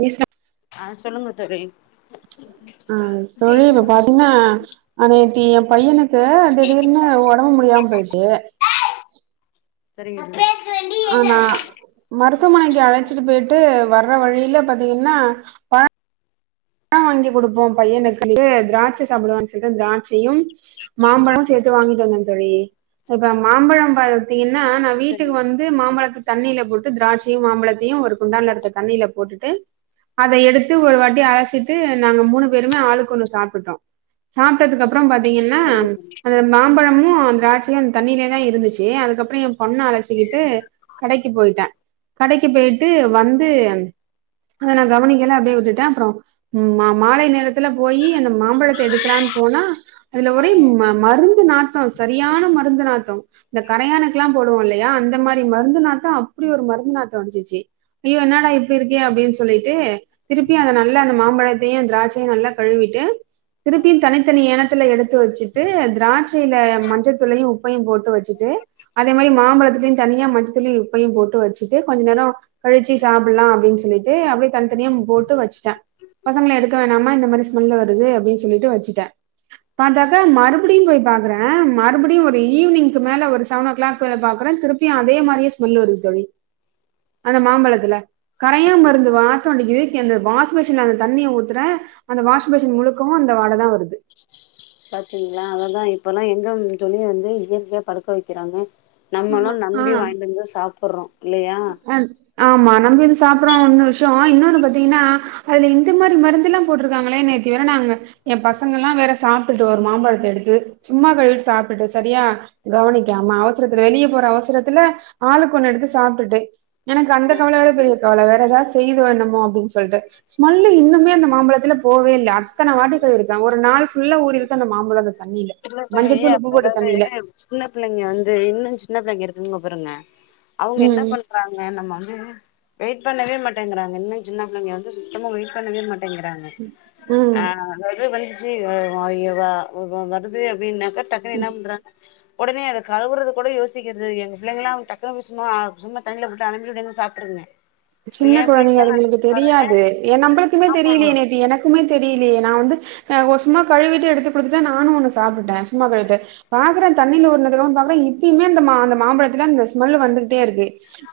பேசப் ஆஹ் சொல்லுங்க தோழி அஹ் தோழி சரிங்க இப்ப பாத்தீங்ன்னா ஆஹ் நேத்தி ஏ பையனுக்கு திடீர்னு ஒடம்பு முடியாம போய்ட்ச்சி சரிங்க ஆனா மருத்துவமனைக்கு அழைச்சிட்டு போய்ட்டு வர்ற வழில பாத்தீங்கன்னா பழ ழம் வாங்கி குடுப்போ பையனுக்கு [inaudible] திராட்ச சாப்பிடுவானு சொல்லிட்டு திராட்சையும் மாம்பழம் சேத்து வாங்கிட்டு வந்தே தோழி இப்ப மாம்பழ பழ பாத்தீங்கன்னா நா சரி வீட்டுக்கு வந்து மாம்பழத் தண்ணில போட்டு திராட்சையு மாம்பழத்தையு ஒரு குண்டான் இருக்க தண்ணில போட்டுட்டு அத எடுத்து ஒரு வாட்டி அலசி வந்துட்டு நாங்க மூணு பேருமே ஆளுக்கு ஒண்ணு சாப்ட்டுட்டோ. சாப்ட்டதுக்கு அப் அப்றொ பாத்தீங்கன்னா சரிங்க தோழி அந்த மாம்பழ இன்னு அந்த திராட்சையு அந்த தண்ணிலயே தா இருந்துச்சி. அதுக்கப்றம் ஏ பொண்ண அழைச்சிக்கிட்டு கடைக்கு போய்ட்டே. கடைக்கு போய்ட்டு வந்து அத நா கவனிக்கல அப்டியே விட்டுட்டே. அப்றொ மா மாலை நேரத்துல போயி அந்த மாம்பழத்த எடுக்கலான் போனா அதுல ஒரே ம மருந்து நாத்தம் சரியான மருந்து நாத்தம். இந்த கரையானுக்கு எல்லா போடுவோ இல்லயா அந்த மாரி மருந்து நாத்தம் அப்டி ஒரு மருந்து நாத்தம் அடிச்சிச்சி. ஐயோ என்னடா இப்டி இருக்கே அப்டின் சொல்லிட்டு திருப்பியு அந்த நல்லா அந்த மா மாம்பழத்தையு திராட்சையு நல்லா கழுவிட்டு திருப்பி தனித்தனி ஏனக் டத்துல எடுத்து வச்சிட்டு திராட்ச ஸில மஞ்சத்தூளையு உப்பையு போட்டு வச்சிட்டு அதே மாரி மாம்பழத்திலயு தண்ணி ல மஞ்சத்தூளையு உப்பையு போட்டு வச்சிட்டு கொஞ்சொ நேரம் கழிச்சி சாப்டலா அப்டி சொல்லிட்டு அப்டியே தனி தனியா போட்டு வச்சிட்டே பசங்கள எடுக்க வேணாம்மா இந்த மாரி ஸ்மெல் வருது அப்டின்னு சொல்லிட்டு வச்சிட்டே. பாத்தாக்கா மறுபடியும் போய் பாக்குறே மறுபடியும் ஒரு ஈவினிங்க் மேல ஒரு செவன் ஓ கிளாக் மேல பாக்கறே திருப்பியும் அதே மாரியே ஸ்மெல் வருது தோழி அந்த மாம்பழத்துல. கரையா பாத்தீங் மருந்து வாசம் அடிக்கிது ஏ அந்த வாஷ் பேஷன தண்ணிய ஊத்துறே அந்த வாஷ்பேஷன் முழுக்கவு அந்த வாட தா வருது பாத்தீங்ளா அதெல்லா இருக் இப்பல்லா எங்க தோழி வந்து இயற்கையா பழுக்க வக்கிறாங்க நம்மளு ஆ நம்பி ஆ வாங்கிட்டு வந்து சாப்பட்றோ அ ஆமா நம்பி வந்து சாப்பட்றோ ஒண்ணு விஷ்யம். இன்னொன்னு பாத்தீங்ன்னா அதுல இந்த மாரி மருந்து எல்லா போட்டிருக்காங்ளே நேத்தி வேற நாங்க ஏ பசங்க எல்லா வேற சாப்ட்டுட்டு ஒரு மாம்பழத்த எடுத்து சும்மா கழுவிட் சாப்ட்டுட்டு சரியா கவனிக்காம அவசரத்தில வெளிய போற அவசரத்தில ஆளுக்கொண்ணு எடுத்து சாப்ட் ட்டு எனக்கு அந்த கவல வேற பெரிய கவல வேற ஏதாவது செய்தோ என்னமோ அப்டின் சொல்லிட்டு ஸ்மெல்லு இன்னுமே அந்த மாம்பழத்துல போவே இல்ல. அத்தன வாட்டி கழுவிருக்கே ஒரு நாள் ஃபுல்லா ஊறிருக்கு அந்த மாம்பழம் அந்த தண்ணில இல்ல தோழி மஞ்சத்தூள் உப்பு போட்ட அதாவது தண்ணில சின்ன பிள்ளைங்க வந்து இன்னு சின்ன பிள்ளைங்க இருக் ங்க பாருங்க அவுங்க என்ன ம் பண்றாங்க நம்ம வந்து வெய்ட் பண்ணவே மாட்டேங்குறாங்க இன்னு சின்ன பிள்ளைங்க வந்து சுத்தமா வெயிட் பண்ணவே மாட் டேங்குறாங்க ம் ஆஹ் அதாது வந் [unintelligible] வொ வோ வருது ப்டினாக்க டக்குனு என்ன பண்றாங்க ஒடனே அத கழுவுறத கூட யோசிக்கிறது எங்க பிள்ளைங்குளா வந் டக்குனு வி சும்மா சும்மா தண்ணில விட்டு அளம்பி [unintelligible] சாப்ட்ருங்க சின்ன ஏ கொழந்தைங்க பிள்ளைங்கலா அதுகளுக்கு நெனச்சு பாருங்க தெரியாது ஏ நம்பளுக்குமே ஆமா தெரியலயே நேத்து எனக்குமே தெரியலேயே நா வந்து ஆஹ் ஒ சும்மா கழுவிட்டு எடுத்து குடுத்துட்டே நானு ஒன்னு சாப்ட்டுட்டே சும்மா கழுவிட்டு பாகுறே தண்ணில உர்ன்னததா பாக்குறே இப்பையுமே அந்த மா அந்த மாம்பழத்துல அந்த ஸ்மெல்லு வந்துகிட்டே இருக்கு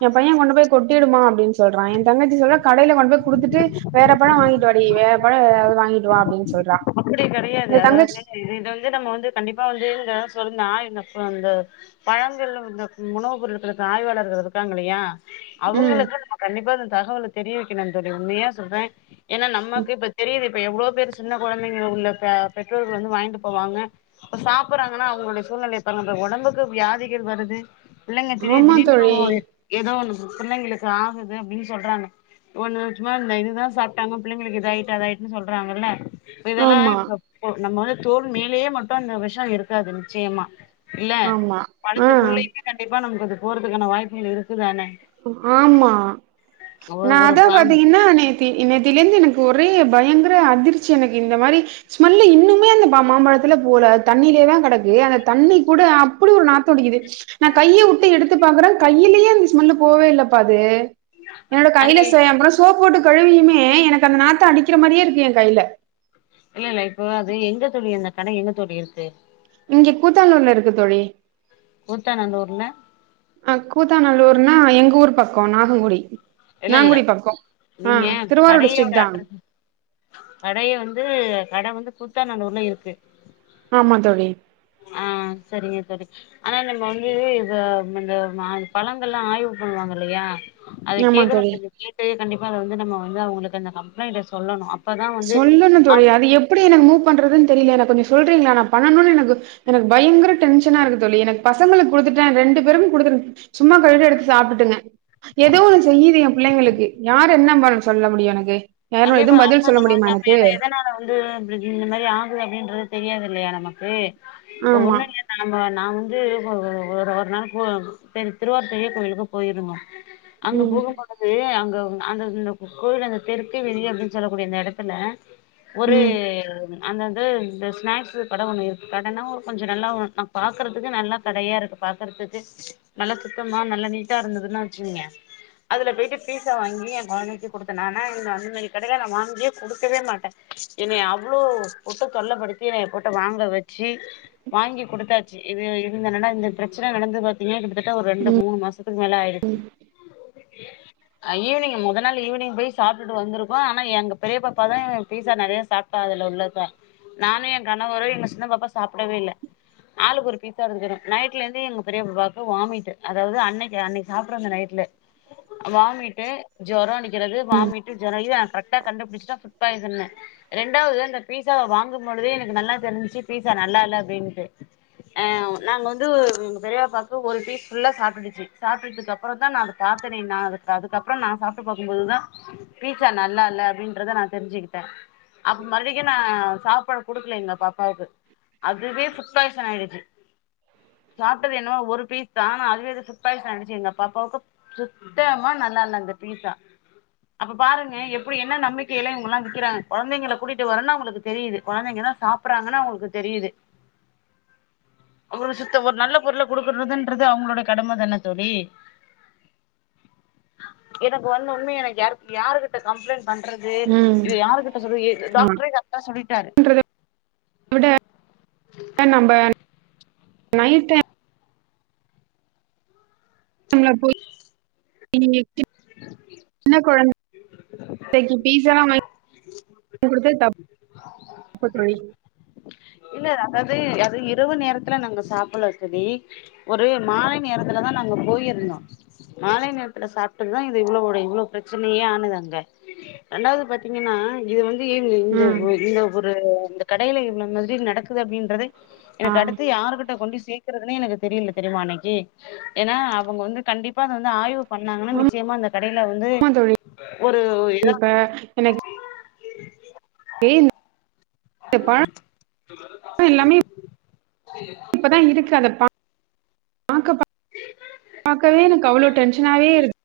எ பைய கொண்டு போய் கொட்டிடுமா அப்டின் சொ சொல்றா எ தங்கச்சி சொல்றா கடைல கொண்டு போய் குடுத்துட்டு வேற பழ வாங்கிட்டு வாடி வேற பழ எதாவ்து வாங்கிட்டு வா அப்டின் சொ அப்டி கெடையாது அதாவ்து இது இத வந்து நம்ம வந்து கண்டிப்பா வந்து இத சொல்னா இந்த அந்த பழங்கள்ல வந்த உணவு பொருட்களுக்கு ஆய்வாளர்கள் இருக்காங்கலையா ம் அவுங்களுக்கு நம்ம கண்டிப்பா இந்த தகவல தெரியவைக்கனு தோழி உண்மையா சொல்றே ஏனா நம்மக்கு இப்ப தெரியிது இப்ப எவ்ளோ பேரு சின்னக் கொழந்தைங்களுக்குள்ள பா பெற்றோர்கள் வந்து வாய்ன்ட்டு போவாங்க அப்ப சாப்புறாங்கனா அவுங்களுடைய சூழ்நெலைய பார்ங்க அந்த ஒடம்புக்கு வியாதிகள் வருது பிள்ளைங்க திடீர் ஆமா திடீர்னு தோழி ஓரு எதோ ஒன்னு குரு பிள்ளைங்களுக்கு ஆகுது அப்டின் சொல்றாங்க ஒன்னு சும்மா இந்த இதுதா சாப்டாங்க பிள்ளைங்களுக்கு இது ஆய்ட்டு அதாய்ட்டுன் சொல்றாங்கள்ல இதெல்லா ஆமா இப்ப இப்போ நம்ம வந்து தோல் மேலேயே மட்டு அந்த வெஷ இருக்காது நிச்சயமா இல்ல ஆமா ஆ பழத்துக்குள்ளயுமே கண்டிப்பா நமக் அது போறதுக்கான வாய்ப்புகள் இருக்குதானே ஆமா ஒரு நா ஒரு அதா பாம் பாத்தீகனா நேத்தி இன் நேத்திலிருந்து எனக்கு ஒ ஒரே பயங்ர அதிர்ச்சி எனக்கு இந்த மாரி ஸ்மல்லு இன்னுமே அந்த பா மாம்பழத்துல போல தண்ணிலேதா கெடக்கு ஆனா தண்ணி கூட அப்பிடி ஒரு நாத்தோ அடிக்குது நா கையவுட்டு எடுத் து பாக்குறே கையிலயு அந்த ஸ்மல்லு போவே இல்லப்பா அது என்னோட கைல அது சேம்பு நா சோப் போட்டு கழுவியுமே எனக்கு அந்த நாத்தோ அடிக்கிற மாரியே இருக்கு எ கைல இல்லல்ல இப்போ அது எங்க தோழி அந்த கட எங்க தோழி இருக்கு இங்க கூத்தானூர்ல இருக்கு தோழி கூத்தாநல்லூர்னா அஹ் கூத்தாநல்லூர்னா எங்கூரு பக்கோ நாகுங்குடி இல்லல்ல நீங்க திருவாரூர் கடையோட டிஸ்ட்ரிக் தா அட்ரஸு கடைய வந்து கட வந்து கூத்தாநல்லூர்ல இருக்கு ஆமா தோழி ஆஹ் செரிங்க செரி ஆனா நம்ம வந்து இத அந்த ஒரு நாலு பழங்கள்லா ஆய்வு பண்ணுவாங்க இல்லயா ஏமாந்து [unintelligible] அந்த ஜீ பே கண்டிப் மேல வந்து நம்ம வந்து அவ்ங்களுக்கு அந்த கம்ப்ளைண்ட்ட சொல்லணு அப் சொல்லணு தோழி அது எப்டி எனக்கு மூப் பண்றதுன் தெரியல எனக் கொஞ்ச சொல்றீங்ளா நா பண்ணணுனு எனக்கு எனக்கு பயங்கர டென்ஷனாருக்கு தோழி எனக்கு பசங்களுக்கு குடுத்துட்டேன் ரெண்டு பேரும் குடுத்துன் சும்மா கடுக்கு எடுத்து சாப்பிட்டுங்க ஏதோ ஒன்னு செய்யுது என் புள்ளைங்களுக்கு யார் என்ன பதில் சொல்ல முடியும் எனக்கு யாரோ எதும் பதில் பா முடியுமா எல்லாமே எனக்கு எதனால வந்து இந்த மாரி ஆகுது அப்டின்றது தெரியாதில்லையா நமக்கு ஆமா ஒண்ணு இல்ல நாம நான் வந்து ஒரு ஒரு ஒரு நாள் பொ திருவார்த்தைய கோயிலுக்கு போயிருந்தோம் அங்க ம் போகமானது அங்க அந்தந்த கோவில் அந்த தெருப் ட்டுவீதி அப்டின்னு சொல்லக்கூடிய அந்த எடத்துல ஒரு ம் அந்தந்த இந்த ஸ்நாக்ஸு கடை ஒன்னு இருக்கு கடனா கொஞ்சம் நல்லா ஒரு நா பாார்க்கறதுக்கு நல்லா கடையா இருக்கு பார்கறதுக்கு நல்லா சுத்தமாக நல்லா நீட்டாக இருந்ததுன்னு வச்சுக்கீங்க அதுல போய்ட்டு பீஸா வாங்கி என் கொழந்தைக்கு கொடுத்தேன் நான் என்ன அங்க வ இதேமாரி கடைலா நா வாங்கியே குடுக்கவே மாட்டேன் என்னய அவ்ளோ போட்டு தொல்லப்படுத்தி என்ன போட்டு வாங்க வச்சு வாங்கி குடுத்தாச்சு இது நடந் இந்த பிரச்சனை நடந்து பாத்தீங்கனா இது கிட்டதட்ட ஒரு ரெண்டு மூணு மாசத்துக்கு மேல ஆயிருச்சு ஈவினிங் மொத நாள் ஈவினிங் போய் சாப்பிட்டுட்டு வந்திருக் வன் ஆனா எங்க பெரிய பாப்பா தான் இங்க பீஸா நறைய சாப்டு து அதுல உள்ளதா நானும் என் கணவரு எங்க சின்ன பாப்பா சாப்டவே இல்ல ஆளுக்கு ஒரு பீஸா இருந்துக்கிற நைட்லெந்தெ எங்க பெரிய பாப்பாக்கு வாமிட்டு அதாவது அன்னைக்கு அன்னைக்கு சாப்பிறந்த நைட்டு ல வாமிட்டு ஜுரம் அடிக்கிறது வாமிட்டு ஜொர இதா தான் கண்டுபிடிச்சா புட் பாய்சனு ரெண்டாவது அந்த பீஸாவை வாங்கும்பொழுதே எனக்கு நல்லா தெரிஞ்சச்சு பீஸா நல்லால அப்படின்னுட்டு அஹ் நாங்க வந்து ஒரு பெரிய பாபாக்கு ஒரு பீஸ் ஃபுல்லா சாப்பிடுச்சு சாப்பிடுதுக்கு அப்புறம் தான் நான் அத பார்த்தனேன் நான் அதுக்கப்பறம் நான் சாப்ட்டு பாக்கும்போதுதான் பிட்ஸா நான் நல்ல அப்படின்றத நான் தெரிஞ்சிக்கிட்டேன் அப்ப மறுபடிக்கு நா சாப்பிட குடுக்கல எங்க பாப்பாவுக்கு அதுவே ஃபுட் பாய்சன் ஆயிடுச்சு சாப்பிட்டது என்னவோ ஒரு பீஸ்தான் அதுவே எதோ ஃபுட் பாய்சன் ஆயிடுச்சு எங்க பாப்பாவுக்கு சுத்தமா நல்லா இல்ல அந்த பீஸா அப்ப பாருங்க எப் இப்டி என்ன நம்பிக்கையில இவுங்கெல்லாம் விக்கிறாங்க கொழந்தைங்கள கூட்டிட்டு வரோன்னு அவங்களுக்கு தெரியுது கொழந்தைங்கதான் சாப்பிட்றாங்கன்னு அவங்களுக்கு தெரியுது அவ்ளோ சுத்த ஒரு நல்ல பொருளை குடுக்கனுங்கிறது அவங்களோட கடமைதானே தோழி எனக்கு வந்த உண்மைய நான் யாருகிட்ட கம்ப்ளைண்ட் பண்றது ம் இது யாருகிட்ட சொல்றது எ ஆமா. டாக்டரே கர்ட்டா சொல்லிட்டாரு அத விட நயிட் டைம் டைம்ல போய் [unintelligible] ன்ன கொழந் கு பீஸால்லா [unintelligible] தப்பு தோழி இல்ல அதாது அது இரவு நேரத்துல நாங்க சாப்புல்ல தோழி ஒரு மாலை நேரத்துலதா நாங்க போயிருந்தோ மாலை நேரத்துல சாப்டதுதா இது இவ்ளோட இவ்ளோ ப்ரச்சனயே ஆனது அங்க ரெண்டாவது பாத்தீங்கன்னா இது வந் து இந்த ம் [unintelligible] கடைல இவ்ளன்னல் [unintelligible] நடக்குது அப்டின்றதெ ஆ எனக்கு அடுத்து ஆமா யாருகிட்ட கொண்டு சேக் கிறதுனே எனக்கு தெரில தெரியுமா அன்னைக்கி ஏனா அவுங்க வந்து கண்டிப்பா அது வந்து ஆய்வு பண்ணாங்கனா நிச்சயமா அந்த கடைல வந்து தோழி ஒரு இத ஏன் எல்லாமே இப்பதான் இருக்கு அத உம் பாக்க பாக்கவே எனக்கு அவ்ளோ டென்ஷனாவே இருக்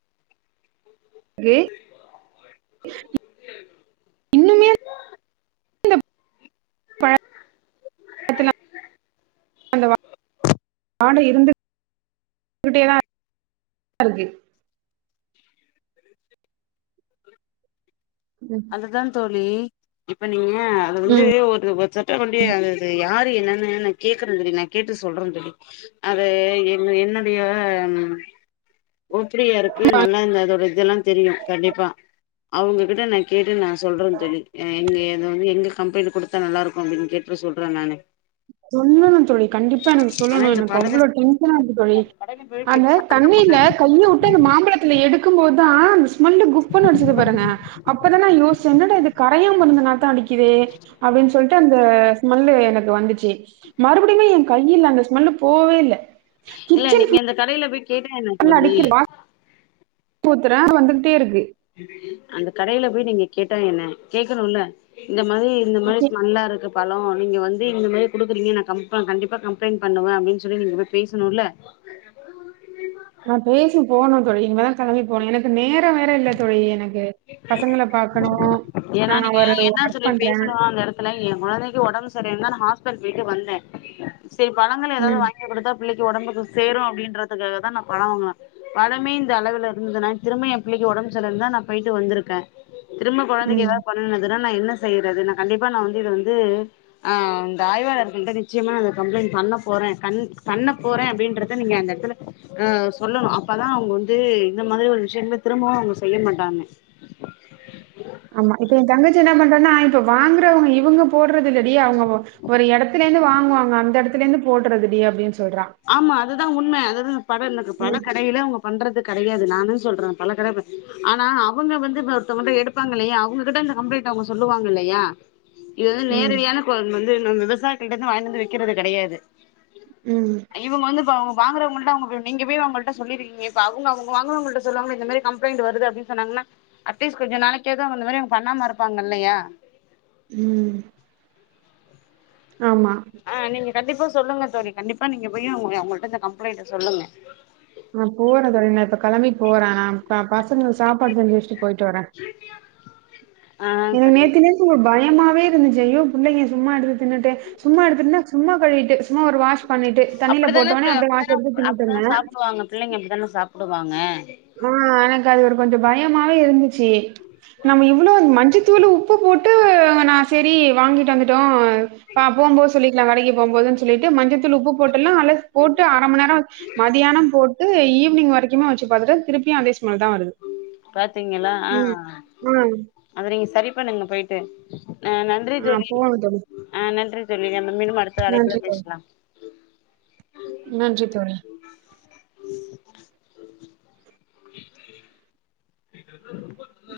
வே இன்னுமே இந்த [inaudible] அந்த வாடை இருந்துகிட்டே தா இருக்கு ம். அதுதா தோழி ழி இப்ப நீங்க அது வந்து ம். ஒரு [unintelligible] வண்டிய அது யார் ரு என்னனு நா கேக்குற தோழி நா கேட்டு சொல்றந் தோழி அது என் என்னடைய ஓப்டியா இருக்கு நல்லா இந்த அதோட இதெல்லா தெரியு கண்டிப்பா அவுங்ககிட்ட நா கேட்டு நா சொல்றே தோழி எங்க எது வந்து எங்க கம்ப்ளைண்டு குடுத்தா நல்லா இருக்கு அப்டின் கேட்டு சொல்றே நானு சொல்லணு தோழி கண்டிப்பா எனக்கு ஆனா சொல்லணு இந்த எனக்கு அவ்ளோ படத்துல டென்ஷனா இருக்கு தோழி அந்த கடையில போய் கேட்டு அந்த சண்ட தண்ணில போட்டாங்க கைய வுட்டு அந்த மாம்பழத்துல எடுக்கும் போதான் ஸ்மல்லு குப்புனு அடுச்சது பாருங்க அப்பதா நா யோசுச்சே என்னடா இது கரையா மருந்து நாத்தோ அடிக்குதே அப்டின் சொல் ட்டு அந்த ஸ்மல்லு எனக்கு வந்துச்சி மறுபடியுமே என் கையில அந்த ஸ்மெல்லு போவே இல்ல இல்ல கிச்சன் நீங்க இந்த கடைல போய் கேட்டா என்ன தோழி பூத்துறே வந்துட்டே இருக்கு அந்த கடைல போய் நீங்க கேட்டா என்ன கேக்கணுல்ல இந்த மாரி இந்த மாரி ஸ்மெல்லாருக்கு பழொ நீங்க வந்து இந்த மாரி குடுக்குறீங்க நா கம்ப கண்டிப்பா கம்ப்ளைண்ட் பண்ணுவே அப்டின் சொல்லி நீங்க போய் பேசணுல்ல நா பேசி போணோ தோழி இனிமேதா கெளம்பி போணு எனக்கு நேரோ வேற இல்ல தோழி எனக் ஏனா நான் நீங்க ஒரு என்னா ஒர்க் சொல்லி பண்றேன். பேசணு அந்த எடத்துல ஏ கொழந்தைக்கு உடம்பு சரியில்லன் தா ஹாஸ் பிடல் போயிட்டு வந்தே சேரி பழங்கள் ஏதாது ம், வாங்கி கொடுத்தா பிள்ளைக்கு ஒடம்புக்கு சேரோ அப்டின்றதுக்காக தா நா பழோவாங்குவே பழமே இந்த அளவுல இருந்ததுனா திரும்ப என் பிள்ளைக்கு ஒடம்பு சரிலன்னா நா போய்ட்டு வந்திருக்கே திரும்ப கொழந்தைக்கு ம். ஏதாவ பண்ணுதுன்னா நா என்ன செய்றது நா கண்டிப்பா நா வந்து இத வந்து ஆ இந்த ஆய்வாளர்கள் கிட்ட நிச்சயமா நா கம்ப்ளைண்ட் பண்ண போறே பண்ண போறே அப்டின்றத நீங்க அந்த எடத்துல சொல்லணு அப்தா அவுங்க வந்து இந்த மாரி ஒரு விஷயங்களே திரும்பவு அவுங்க செய்ய மாட்டாங்க ஆமா இப்ப என் தங்கச்சி என்ன பண்றான்னா இப்ப வாங்கறவங்க இவுங்க போல போட்றது இல்லடி அவுங்க ஒரு எடத்தல இருந்து வாங்க வாங்வாங்க அந்த எடத்துல இருந்து போட்றது டி அப்படின் ஆமா அதுதா உண்ம அதுதா படலுக்கு பல ம், கடையில அவங்க பண்றதுக் கெடையாது நாந்த சொல்றே பல கட ஆனா அவுங்க வந்து ஒருத்தவங்கிட்ட எடுப்பாங்க இல்லையா அவங்ககிட்ட இந்த கம்ப்ளைண்ட்ட அவங்க சொல்லுவாங்கல்லையா இது வந்து ம், நேரடியான கொழல் வந் து நம் விவசாயிகள்ட்ட இருந்து வாங்கி வந்து விக்கிறது கெடையாது ம், இவ்ங்க வந்து இப்ப வ வாங்கறவங்கள்ட அவங்க நீங்க போய் அவங்கள்ட்ட சொல்லிருக்கீங்க இப்ப அவங்க அவங்க வாங்குறவங்கள்ட சொல்லாம இந்த மாரி கம்ப்ளைண்ட் வருது அப்டின்னு சொன்னாங்கனா அட்லீஸ்ட் கொஞ்ச நாளைக்காது அவங்கந்த மாரி பண்ணாம இருப்பாங்க இல்லயா ம் ஆமா ஆ நீங்க கண்டிப்பா சொல்லுங்க தோழி கண்டிப்பா நீங்க போய் அவ்ங்க அவ்ங்கள்ட இந்த கம்ப்ளைண்ட்ட சொல்லுங்க நா போறே தோழி நா இப்ப கெளம்பி போற நா தா பசங்களுக்கு சாப்பாடு செஞ்சு வச்ட்டு பொய்ட்டு வரே ஆ எனக்கு சரிங்க நேத்து நைட் ஒரு பய யமாவே இருந்துச்சு ஐயோ புள்ளைங்க சும்மா எடுத்து தின்னுட்டே சும்மா எடுத்துருந்த சும்மா கழுவிட்டு ம்மா வாஷ் பண்ணிட்டு தண்ணியில அப்டிதான போட்டோனே பிள்ள அப்படியே வாஷ் அப்டிதான எடுத்து தின்னுட்டுருந்த அப்டிதான சாப்டுவாங்க பிள்ளைங்க அப்டிதானே சாப்டுவாங்க ஆ எனக்கது ஒரு கொஞ்சோ பயோ பயமாவே இருந்துச்சு நம்ம இவ்ளோ மஞ்சதூளு உப்பு போட்டு நா சேரி வாங்கிட்டு வந்துட்டோ பாப்போம் பொஸ் சொல்லிக்கலா கடைக்கு போம்போதுன் சொல்லிட்டு மஞ்சதூள் உப்பு போட் டுல்லா அலஸ் போட்டு அர மண்நேரோ மதியானோ போட் டு ஈவினிங் வரைக்குமெ வச்சு சு பாத்துட்டு திருப்பியு அதே ஸ்மல்தா வருது பாத்தீங்களா ஆ ம். ஆ. அத நீங்க சரி பன்னுங்க போய்ட்டு ஆ நன்றி ஆ தோழி போங்க தோழி. ஆ நன்றி தோழி நம்ம மீண்டும் அடுத்த அழைப்புல நன்றி தோழி. பேசலா நன்றி தோழி. [unintelligible] இதல்லா ரொம்ப தக